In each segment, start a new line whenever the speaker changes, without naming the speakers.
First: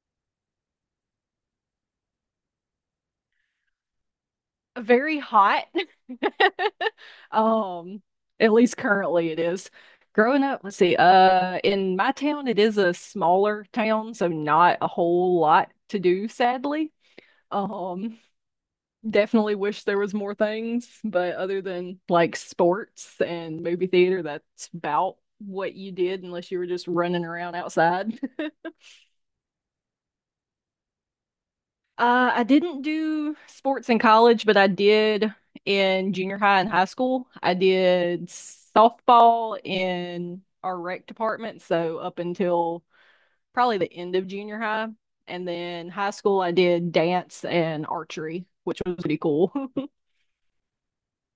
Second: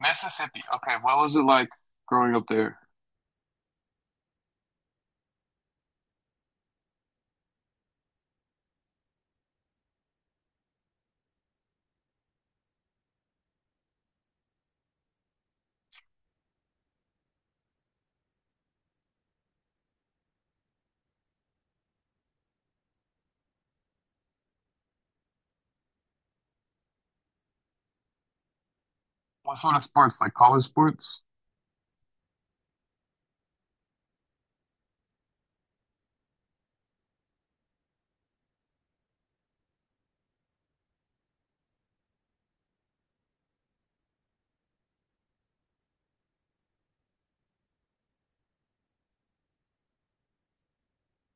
Mississippi. Okay, what was it like growing up there?
Very hot. Um, at least currently it is. Growing up, let's see, in my town, it is a smaller town, so not a whole lot to do, sadly. Um, Definitely wish there was more things, but other than like sports and movie theater, that's about what you did unless you were just running around outside.
What sort of sports? Like college sports?
I didn't do sports in college, but I did in junior high and high school. I did softball in our rec department, so up until probably the end of junior high. And then high school, I did dance and archery, which was pretty cool.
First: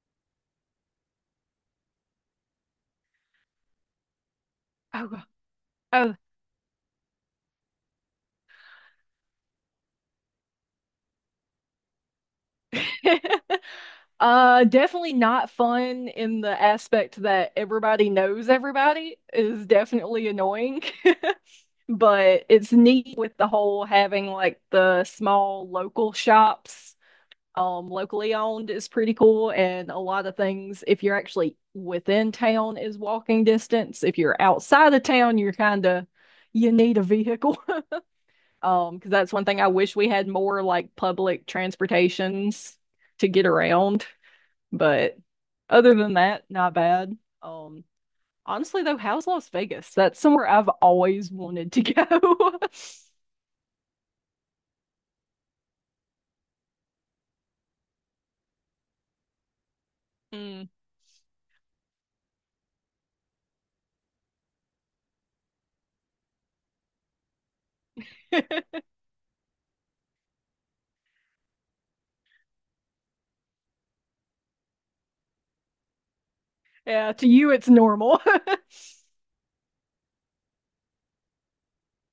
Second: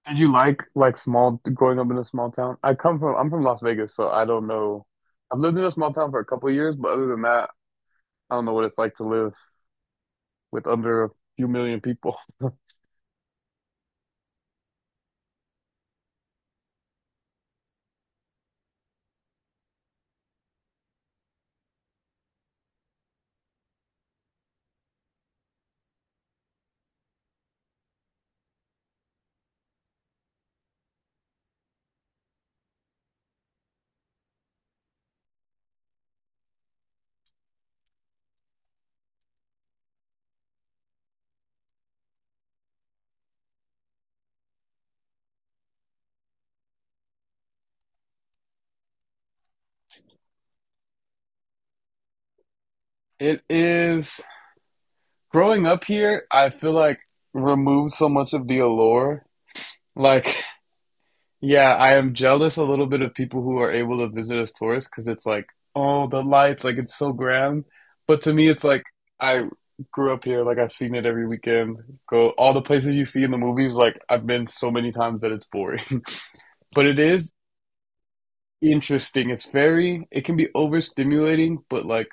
Did you like small growing up in a small town? I'm from Las Vegas, so I don't know.
Oh,
I've lived in a small town
oh.
for a couple of years, but other than that, I don't know what it's like to live with under a few million people.
Definitely not fun in the aspect that everybody knows everybody is definitely annoying. But it's neat with the whole having like the small local shops, um, locally owned is pretty cool. And a lot of things, if you're actually within town, is walking distance. If you're outside of town, you're kind of, you need a vehicle. Because that's one thing I wish we had more, like public transportations to get around. But other than that, not bad. um Honestly though, how's Las Vegas? That's somewhere I've always wanted to go.
It is growing up here, I feel like removed so much of the allure. Like,
Mm.
yeah, I am jealous a little bit of people who are able to visit as tourists because it's like, oh, the lights, like it's so grand. But to me, it's like I grew up here, like I've seen it every weekend. Go all the places you see in the movies, like I've been so many times that it's boring. But it
Yeah, to
is
you it's normal.
interesting. It can be overstimulating, but like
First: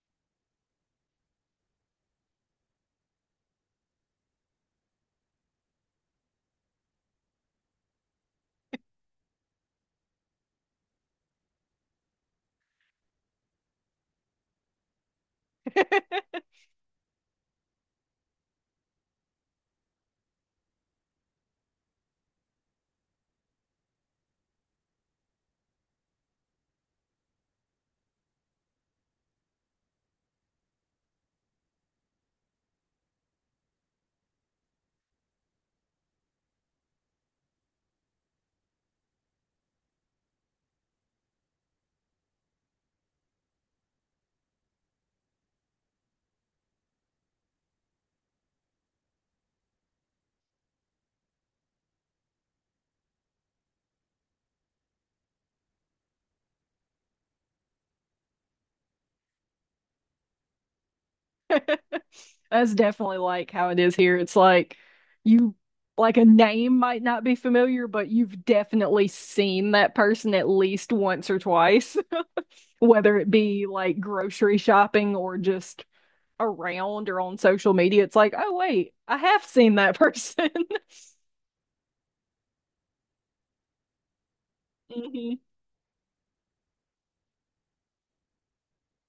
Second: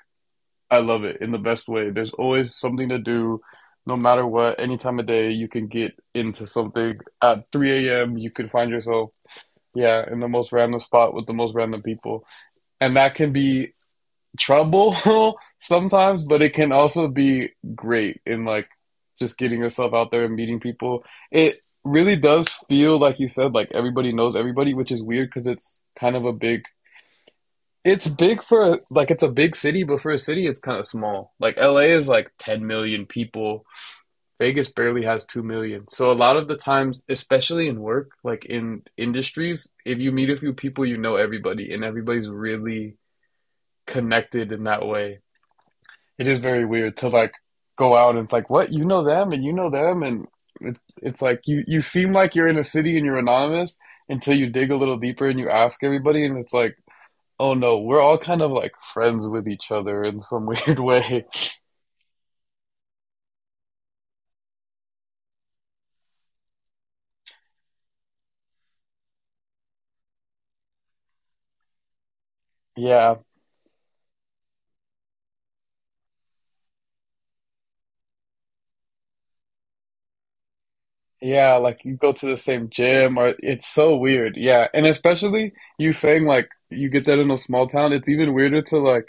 I love it in the best way. There's always something to do, no matter what, any time of day, you can get into something. At 3 a.m., you could find yourself, yeah, in the most random spot with the most random people. And that can be trouble sometimes, but it can also be great in like just getting yourself out there and meeting people. It really does feel like you said, like everybody knows everybody, which is weird because it's kind of a big, it's a big city, but for a city it's kind of small. Like LA is like 10 million people, Vegas barely has 2 million. So a lot of the times, especially in work, like in industries, if you meet a few people, you know everybody and everybody's really connected in that way. It is very weird to like go out and it's like, what? You know them and you know them. And it's like you seem like you're in a city and you're anonymous until you dig a little deeper and you ask everybody. And it's like, oh no, we're all kind of like friends with each other in some weird way.
That's definitely like how it is here. It's like, you, like a name might not be familiar, but you've definitely seen that person at least once or twice,
Yeah.
whether it be like grocery shopping or just around or on social media. It's like, oh wait, I have seen that person.
Yeah, like you go to the same gym or it's so weird. Yeah. And
Mhm.
especially you saying like you get that in a small town, it's even weirder to like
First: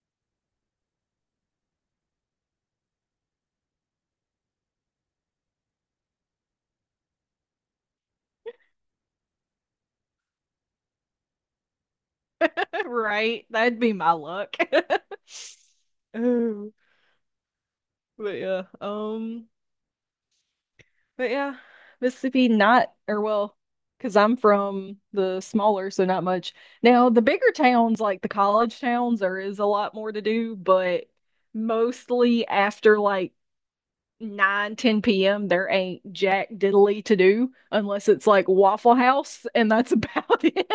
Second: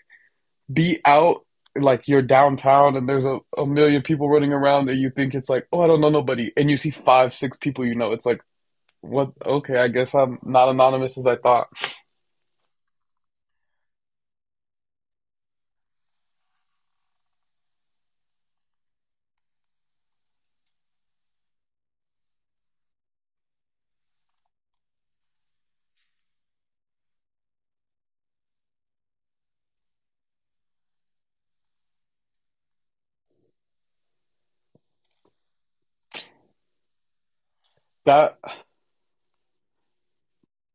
be out, like you're downtown and there's a million people running around and you think it's like, oh, I don't know nobody. And you see five, six people you know. It's like, what? Okay, I guess I'm not anonymous as I thought.
Right. That'd be my luck. Oh, but yeah. But yeah, Mississippi, not, or well, because I'm from the smaller, so not much. Now, the bigger towns, like the college towns, there is a lot more to do, but mostly after like 9, 10 p.m., there ain't jack diddly to do unless it's
That
like Waffle House, and that's about it.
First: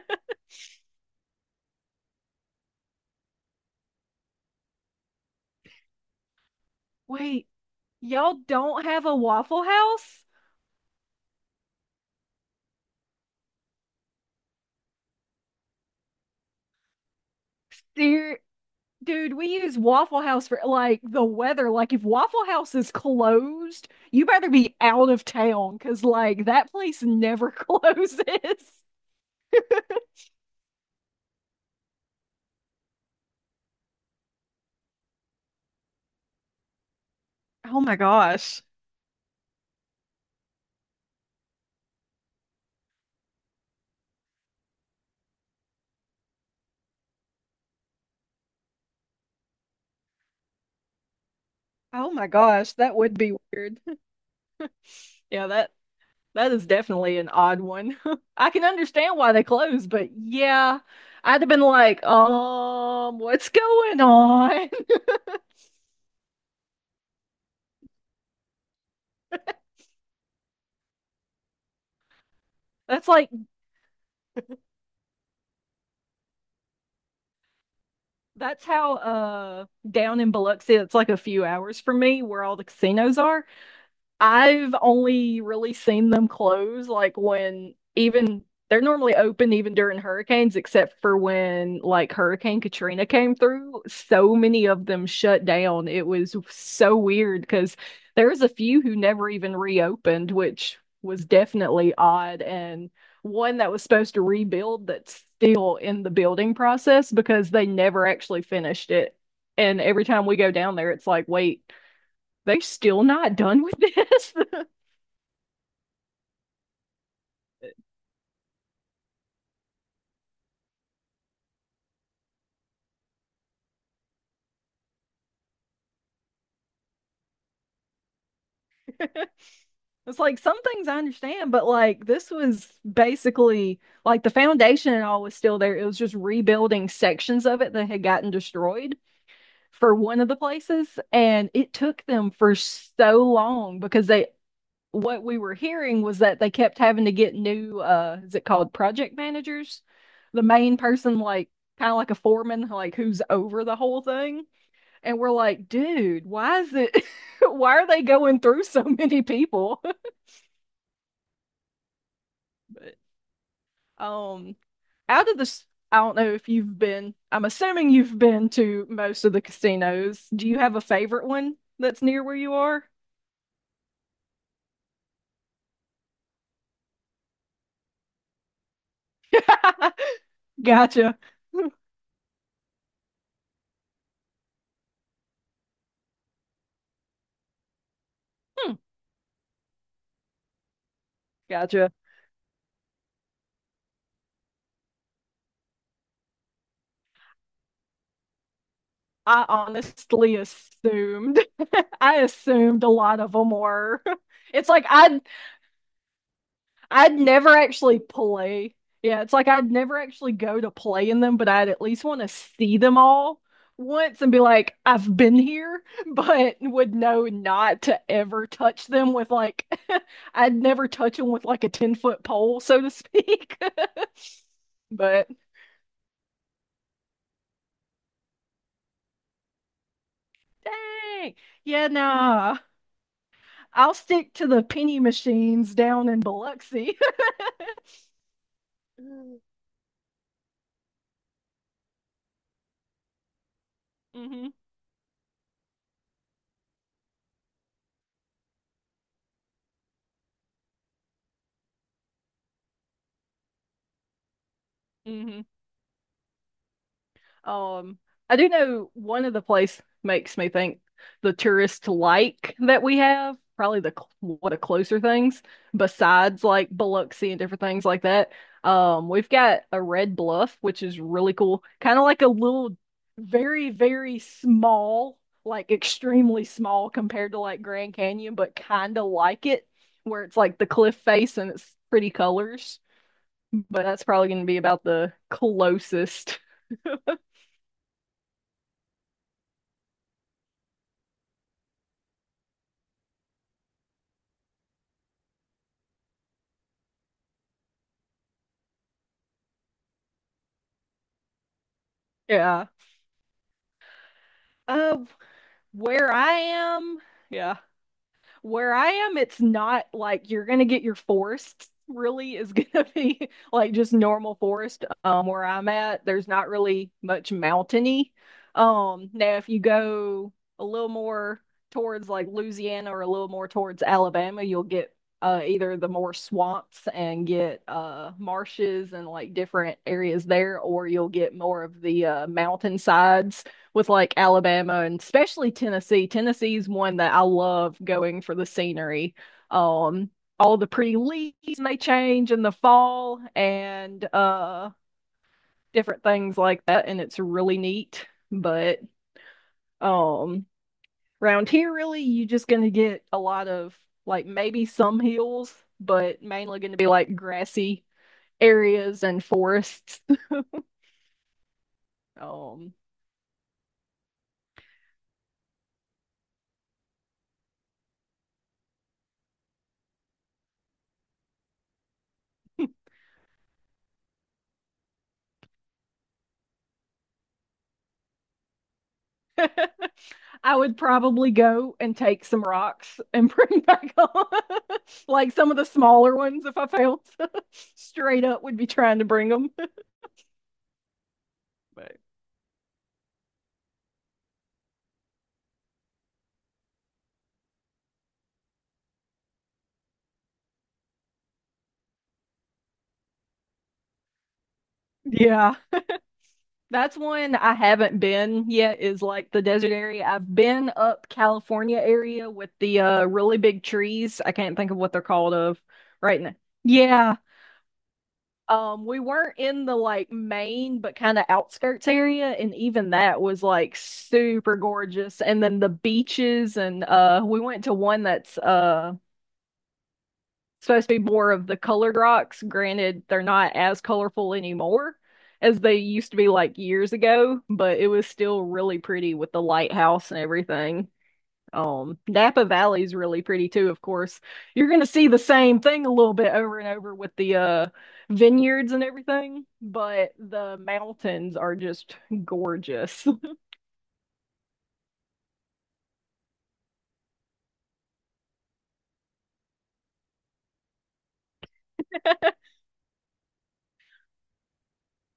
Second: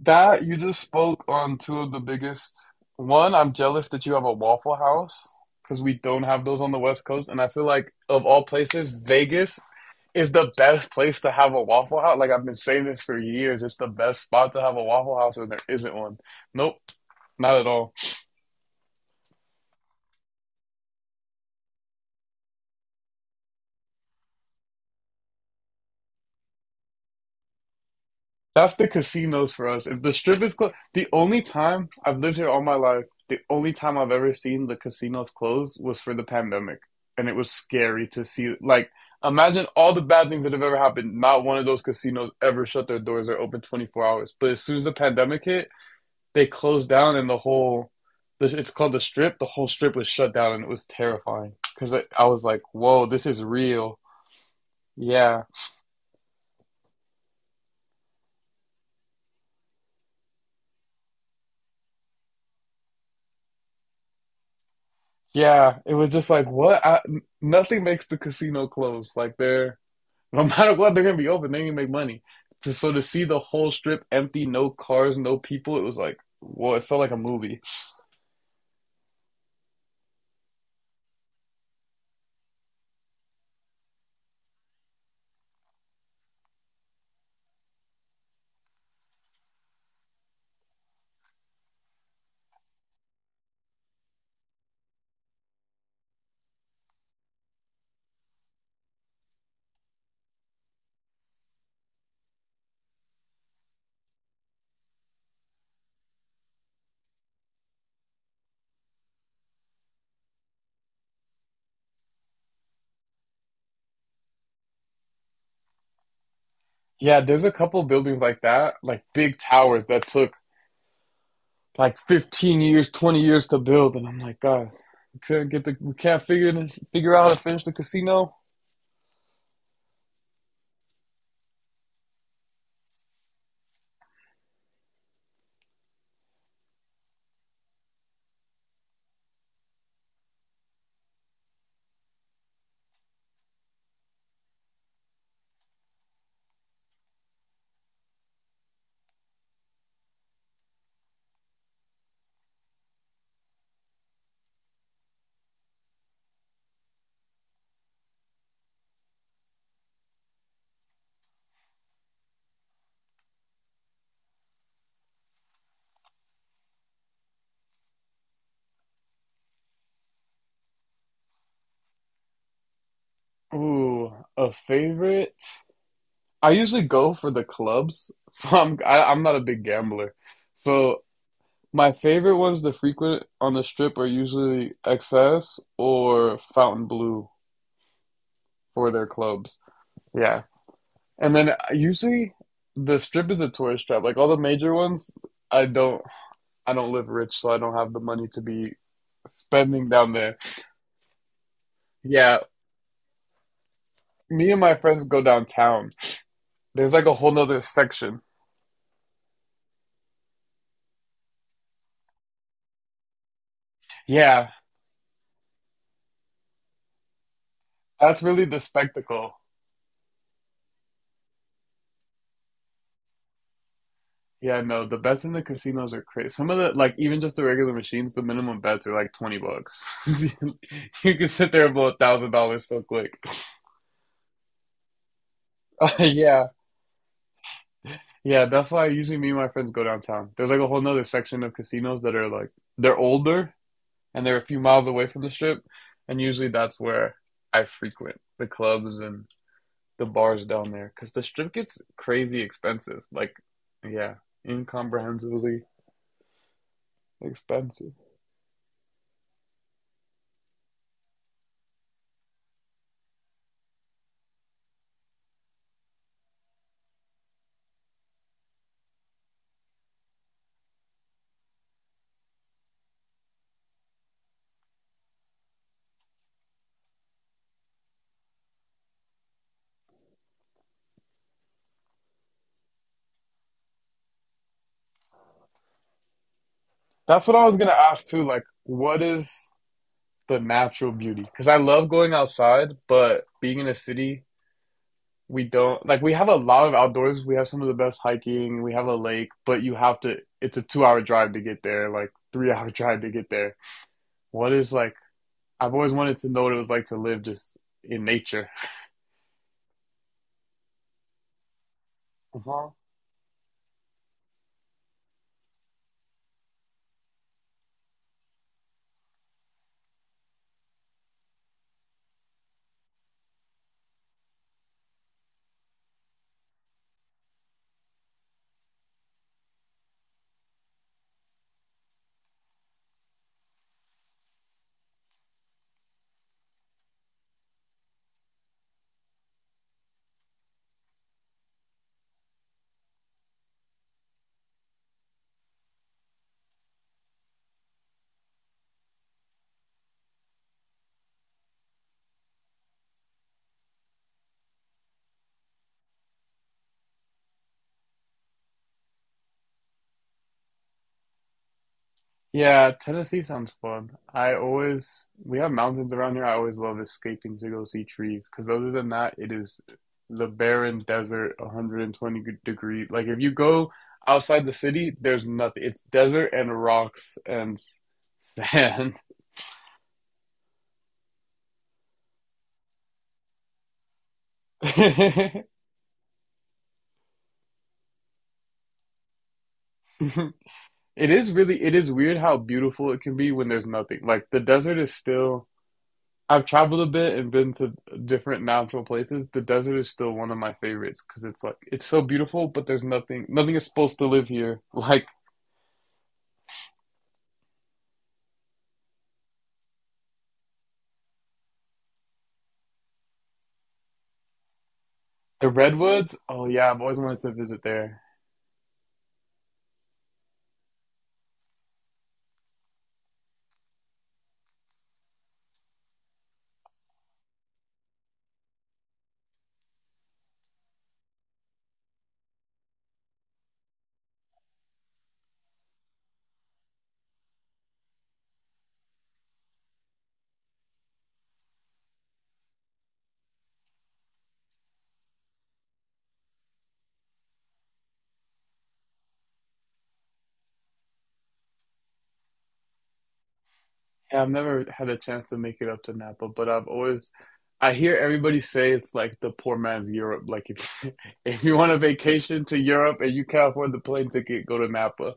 that you just spoke on two of the biggest. One, I'm jealous that you have a Waffle House because we don't have those on the West Coast, and I
Wait,
feel like of
y'all
all
don't
places,
have a
Vegas
Waffle House?
is the best place to have a Waffle House. Like I've been saying this for years. It's the best spot to have a Waffle House, and there isn't one. Nope, not at all.
Ser Dude, we use Waffle House for like the weather. Like, if Waffle House is closed, you better be out of town because, like, that place never closes.
That's the casinos for us. If the strip is closed, the only time I've lived here all my life, the only time I've ever seen the casinos close was for the pandemic, and it was
Oh my
scary to see.
gosh.
Like imagine all the bad things that have ever happened. Not one of those casinos ever shut their doors or open 24 hours. But as soon as the pandemic hit, they closed down and the whole it's called the strip, the whole strip was shut down and it was terrifying because I,
Oh
I
my
was like,
gosh, that
whoa,
would
this
be
is
weird.
real. Yeah.
Yeah, that is definitely an odd one. I can understand why they closed, but yeah, I'd have been like, what's going on?
Yeah, it was just like, nothing makes the casino close, like they're, no matter what they're gonna be open, they're gonna so to
That's
see
like
the whole strip empty, no cars, no people, it was like, well, it felt like a movie.
that's how, uh, down in Biloxi, it's like a few hours from me where all the casinos are. I've only really seen them close like when, even, they're normally open even during hurricanes, except for when like Hurricane Katrina came through. So many of them shut down. It was so weird because there was a few who never even reopened, which was definitely odd. And one that was supposed to rebuild that's still in the building process because they never actually finished it. And every time we go down there, it's like, wait, they're still not done with this.
Yeah, there's a couple buildings like that, like big towers that took like 15 years, 20 years to build, and I'm like, guys, we could get the we can't figure out how to finish the casino.
It's like, some things I understand, but like this was basically like the foundation and all was still there. It was just rebuilding sections of it that had gotten destroyed for one of the places. And it took them for so long because they, what we were hearing was that they kept having to get new, is it called project managers? The main person, like kind of like a foreman, like who's over the whole thing. And we're like, dude, why is it, why are they going through so many people? Um, Out of this, I don't know if you've been, I'm assuming you've been to most of the casinos. Do you have a favorite one that's near where you are?
Ooh, a favorite. I usually go for the clubs, so I'm not a big gambler. So
Gotcha. Hmm,
my favorite ones that frequent on the strip are usually XS or Fountain Blue for their clubs. Yeah, and then
gotcha.
usually the strip is a tourist trap. Like all the major ones, I don't I don't live rich, so I don't have the money to be
I
spending down
honestly
there.
assumed. I
Yeah,
assumed a lot of them were.
me and
It's
my
like
friends
I
go downtown. There's like a
I'd
whole
never
nother
actually
section.
play. Yeah, it's like I'd never actually go to play in them, but I'd at least want to see them all once and be
Yeah,
like, I've been here, but would know not to
that's really
ever
the
touch them with
spectacle.
like, I'd never touch them with like a 10-foot foot pole, so to speak.
Yeah, no, the bets
But
in the casinos are crazy. Some of the, like even just the regular machines, the minimum bets are like $20. You can
dang,
sit there and blow
yeah,
a thousand
nah,
dollars so quick.
I'll stick to the penny machines down in
Yeah,
Biloxi.
yeah, that's why usually me
Mm-hmm,
and my friends go downtown. There's like a whole nother section of casinos that are like, they're older and they're a few miles away from the strip, and usually that's where I frequent the clubs and the bars down there because the strip gets crazy expensive. Like, yeah,
mm-hmm.
incomprehensibly expensive.
Um, I do know one of the place makes me think the tourist like that we have, probably the one of the closer things besides like Biloxi and different things like that. We've got a Red Bluff, which is really cool. Kind of like a little, very, very small, like extremely small compared to like Grand Canyon, but kind of like it, where it's like the cliff face and it's pretty colors. But that's probably going to be about the closest.
That's what I was gonna ask too. Like, what is the natural beauty? Because I love going outside, but being in a city, we don't like. We have a lot of outdoors. We have some of the best hiking. We have a lake, but you have to. It's a two-hour drive to get there. Like
Yeah.
three-hour drive to get there. What is like?
Uh,
I've always
where
wanted to
I
know what it was like to
am,
live
yeah,
just in nature.
where I am, it's not like you're gonna get your forests, really is
Uh-huh.
gonna be like just normal forest. Where I'm at, there's not really much mountainy. Now if you go a little more towards like Louisiana or a little more towards Alabama, you'll get, uh, either the more swamps and get, uh, marshes and like different areas there, or you'll get more of the, uh, mountain sides with like Alabama and especially Tennessee. Tennessee's one that I love going for the scenery. Um, all the pretty leaves may change in the fall, and, uh, different things like that, and it's really neat. But um around here, really, you're just gonna get a lot of, like, maybe some hills, but mainly gonna be like grassy areas and forests.
Yeah,
Um
Tennessee sounds fun. I always We have mountains around here. I always love escaping to go see trees because other than that, it is the barren desert, 120 degree. Like if you go outside the city, there's nothing. It's desert and rocks and sand.
I would probably go and take some rocks and bring back on, like some of the smaller ones. If I failed, straight up would be trying to bring them.
It is really, it is
Right.
weird how beautiful it can be when there's nothing. Like the desert is still, I've traveled a bit and been to different natural places. The desert is still one of my favorites because it's like it's so beautiful, but there's nothing nothing is supposed to live here. Like
Yeah, that's one I haven't been yet. Is like the desert area. I've been up California area with the, uh, really big trees. I can't think of what they're called
the
of
redwoods,
right now.
oh yeah, I've always
Yeah.
wanted to visit there.
We weren't in the like main, but kind of outskirts area, and even that was like super gorgeous. And then the beaches, and, we went to one that's, uh, supposed to be more of the colored rocks. Granted, they're not as colorful anymore as they used to be like years ago, but it was still really pretty with the lighthouse and everything. Napa Valley is really pretty too, of course. You're gonna see the same thing a little bit over and over with the, uh, vineyards and everything, but the mountains are just gorgeous.
Yeah, I've never had a chance to make it up to Napa, but I hear everybody say it's like the poor man's Europe. Like if, if you want a vacation to Europe and you can't afford the plane ticket, go to Napa.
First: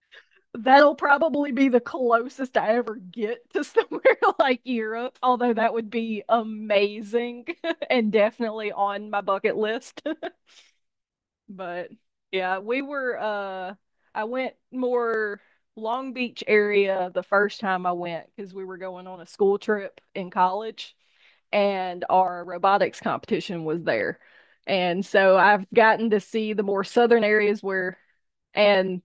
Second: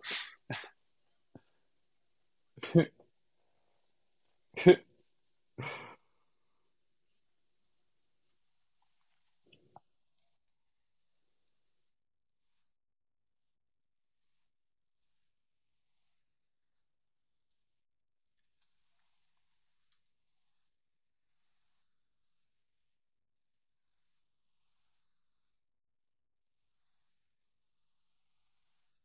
That'll probably be the closest I ever get to somewhere like Europe, although that would be amazing and definitely on my bucket list. But yeah, we were I went more Long Beach area the first time I went because we were going on a school trip in college and our robotics competition was there. And so I've gotten to see the more southern areas where, and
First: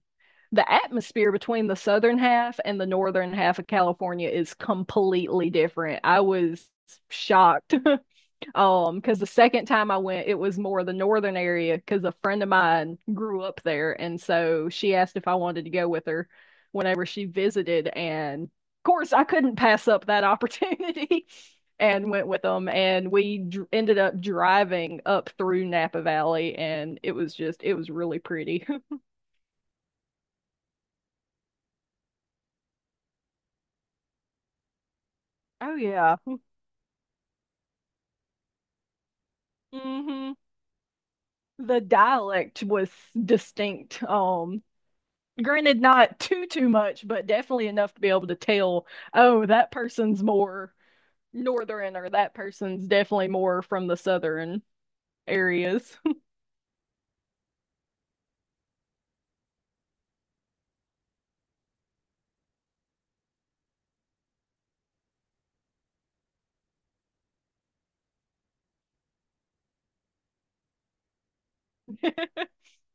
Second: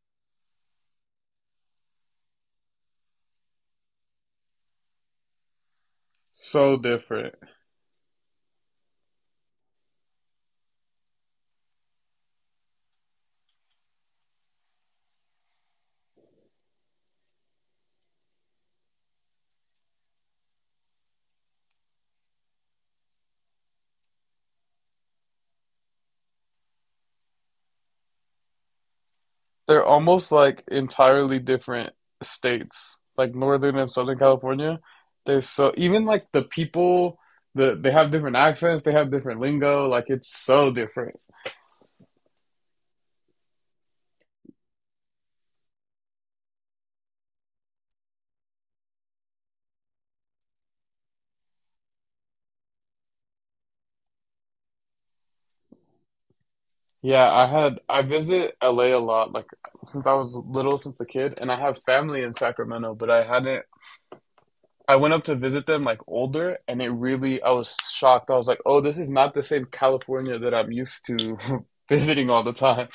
the atmosphere between the southern half and the northern half of California is completely different. I was
So different.
shocked. Because the second time I went, it was more the northern area because a friend of mine grew up there, and so she asked if I wanted to go with her whenever she visited, and of course I couldn't pass up that opportunity and went with them, and we dr ended up driving up through Napa Valley, and it was just, it was really pretty.
They're almost like entirely different states, like Northern and Southern California. They're so
Oh
Even
yeah.
like the people, they have different accents, they have different lingo, like it's
Hmm.
so different.
The dialect was distinct. Granted, not too much, but definitely enough to be able to tell, oh, that person's more northern or that person's definitely more from the southern areas.
Yeah, I visit LA a lot, like since I was little, since a kid, and I have family in Sacramento, but I hadn't I went up to visit them like older, and it really I was shocked. I was like, "Oh, this is not the same California that I'm used to visiting all the time."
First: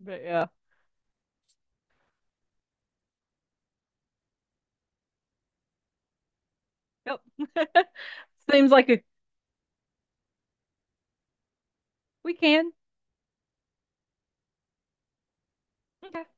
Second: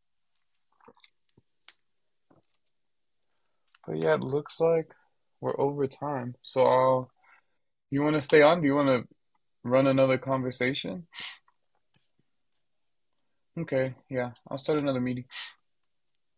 But yeah.
But yeah, it looks like we're over time. So,
Yep.
you want to stay on? Do
Seems
you want
like a,
to run another conversation?
we can.
Okay, yeah, I'll start another meeting.
Okay.